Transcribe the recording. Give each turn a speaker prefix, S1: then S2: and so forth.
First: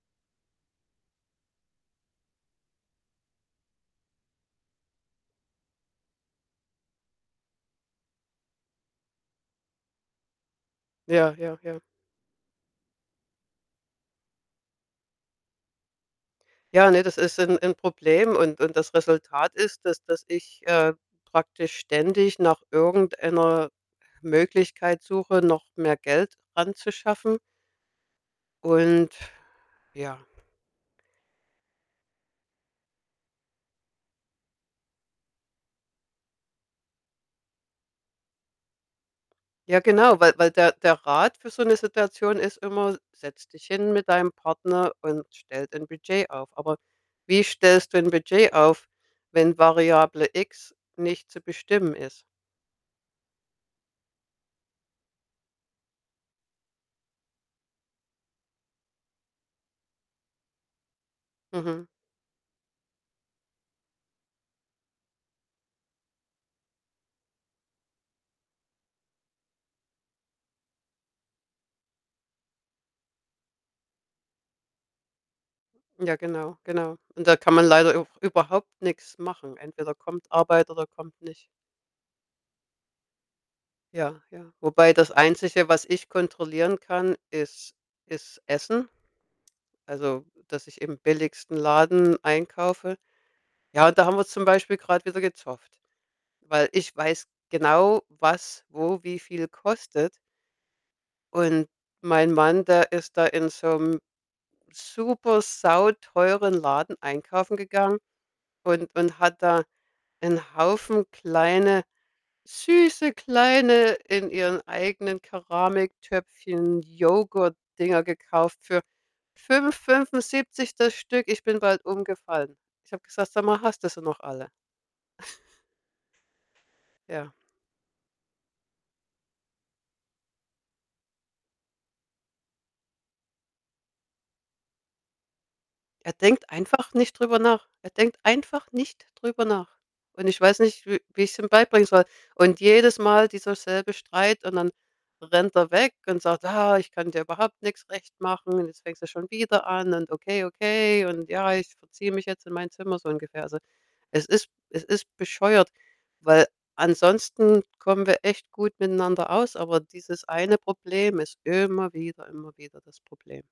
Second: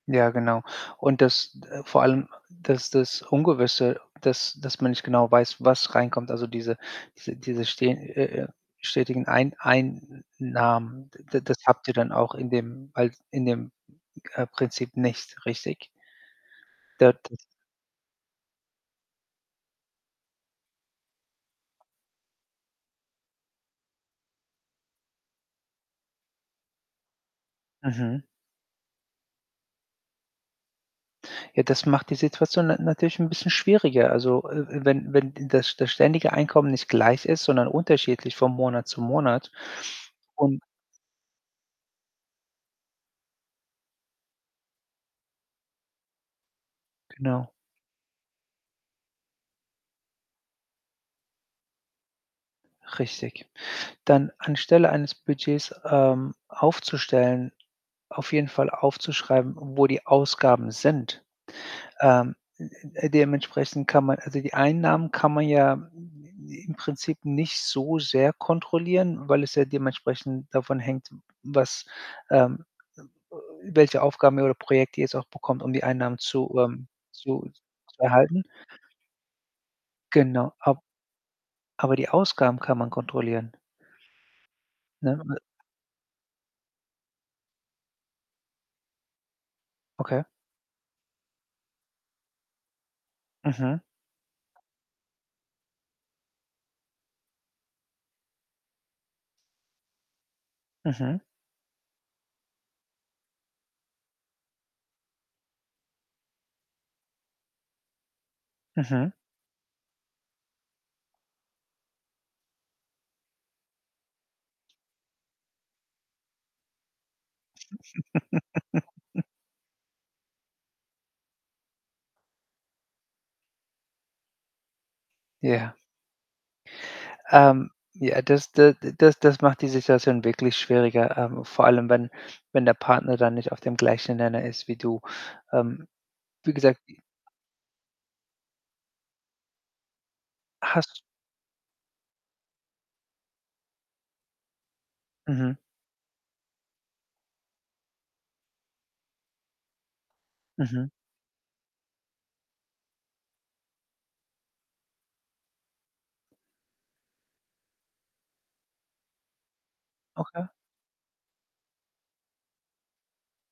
S1: Ja, genau. Und das d vor allem, das das Ungewisse, dass dass man nicht genau weiß, was reinkommt. Also, diese diese diese ste äh, äh, stetigen Ein Einnahmen,
S2: Ja,
S1: d das
S2: ja, ja.
S1: habt ihr dann auch in dem als in dem, äh, Prinzip nicht, richtig?
S2: Ja, ne,
S1: Da
S2: das ist
S1: das
S2: 'n 'n Problem. Und und das Resultat ist, dass dass ich, äh, praktisch ständig nach irgendeiner Möglichkeit suche, noch mehr Geld ranzuschaffen.
S1: Mhm.
S2: Und ja.
S1: Ja, das macht die Situation na natürlich 'n bisschen schwieriger. Also, äh, äh, wenn wenn das das ständige Einkommen nicht gleich ist, sondern unterschiedlich von Monat zu Monat
S2: Ja, genau, weil weil
S1: und
S2: der der Rat für so 'ne Situation ist immer: „S setz dich hin mit deinem Partner und stellt ein Budget auf.“ Aber wie
S1: Genau.
S2: stellst du ein Budget auf, wenn Variable X nicht zu bestimmen ist?
S1: Richtig. Dann anstelle eines Budgets, ähm, aufzustellen, auf jeden Fall aufzuschreiben, wo die Ausgaben sind.
S2: Mhm.
S1: Ähm, m m äh, dementsprechend kann man also, die Einnahmen kann man ja im Prinzip nicht so sehr kontrollieren, weil es ja dementsprechend davon hängt, w was, ähm äh, welche Aufgaben oder Projekte ihr jetzt auch bekommt, um die
S2: Ja,
S1: Einnahmen zu,
S2: genau,
S1: ähm
S2: genau. Und da
S1: zu
S2: kann man
S1: zu
S2: leider auch
S1: erhalten.
S2: überhaupt nix machen. Entweder kommt
S1: Genau,
S2: Arbeit
S1: a
S2: oder kommt nicht.
S1: aber die Ausgaben kann man kontrollieren
S2: Ja, ja. Wobei das
S1: ne? W
S2: Einzige, was ich kontrollieren kann, ist ist Essen.
S1: Okay.
S2: Also, dass ich im billigsten Laden einkaufe.
S1: Mhm.
S2: Ja, und da haben wir zum Beispiel grad wieder gezofft, weil ich weiß genau, was wo wie viel kostet
S1: Mhm.
S2: und mein Mann, der ist da in so 'nem super sauteuren Laden einkaufen gegangen und
S1: Mhm.
S2: und hat da 'n Haufen kleine süße kleine- in ihren eigenen Keramiktöpfchen- Joghurtdinger gekauft für für 5,75 das Stück. Ich bin bald umgefallen. Ich habe gesagt: „Sag mal, hast du sie noch alle?“
S1: Ja.
S2: Ja.
S1: Ähm, ja. Das d das das macht die Situation wirklich schwieriger, ähm, vor allem, wenn wenn der Partner da nicht auf dem gleichen Nenner ist wie du. Ähm,
S2: Er denkt
S1: wie gesagt,
S2: einfach
S1: i
S2: nicht drüber nach. Er denkt einfach nicht drüber nach. Und ich weiß nicht, w
S1: Has
S2: wie ich's ihm beibringen soll. Und jedes Mal dieser selbe Streit, und dann
S1: Mhm.
S2: rennt er weg und sagt: „Ah, ich kann dir überhaupt nix recht machen. Und jetzt fängst du schon wieder an.“, und „Okay,
S1: Mhm.
S2: okay“, und „Ja, ich verziehe mich jetzt in mein Zimmer“ so ungefähr. Also, es ist es ist bescheuert, weil ansonsten kommen wir echt gut miteinander aus. Aber dieses
S1: Okay.
S2: eine Problem ist immer wieder immer wieder das Problem.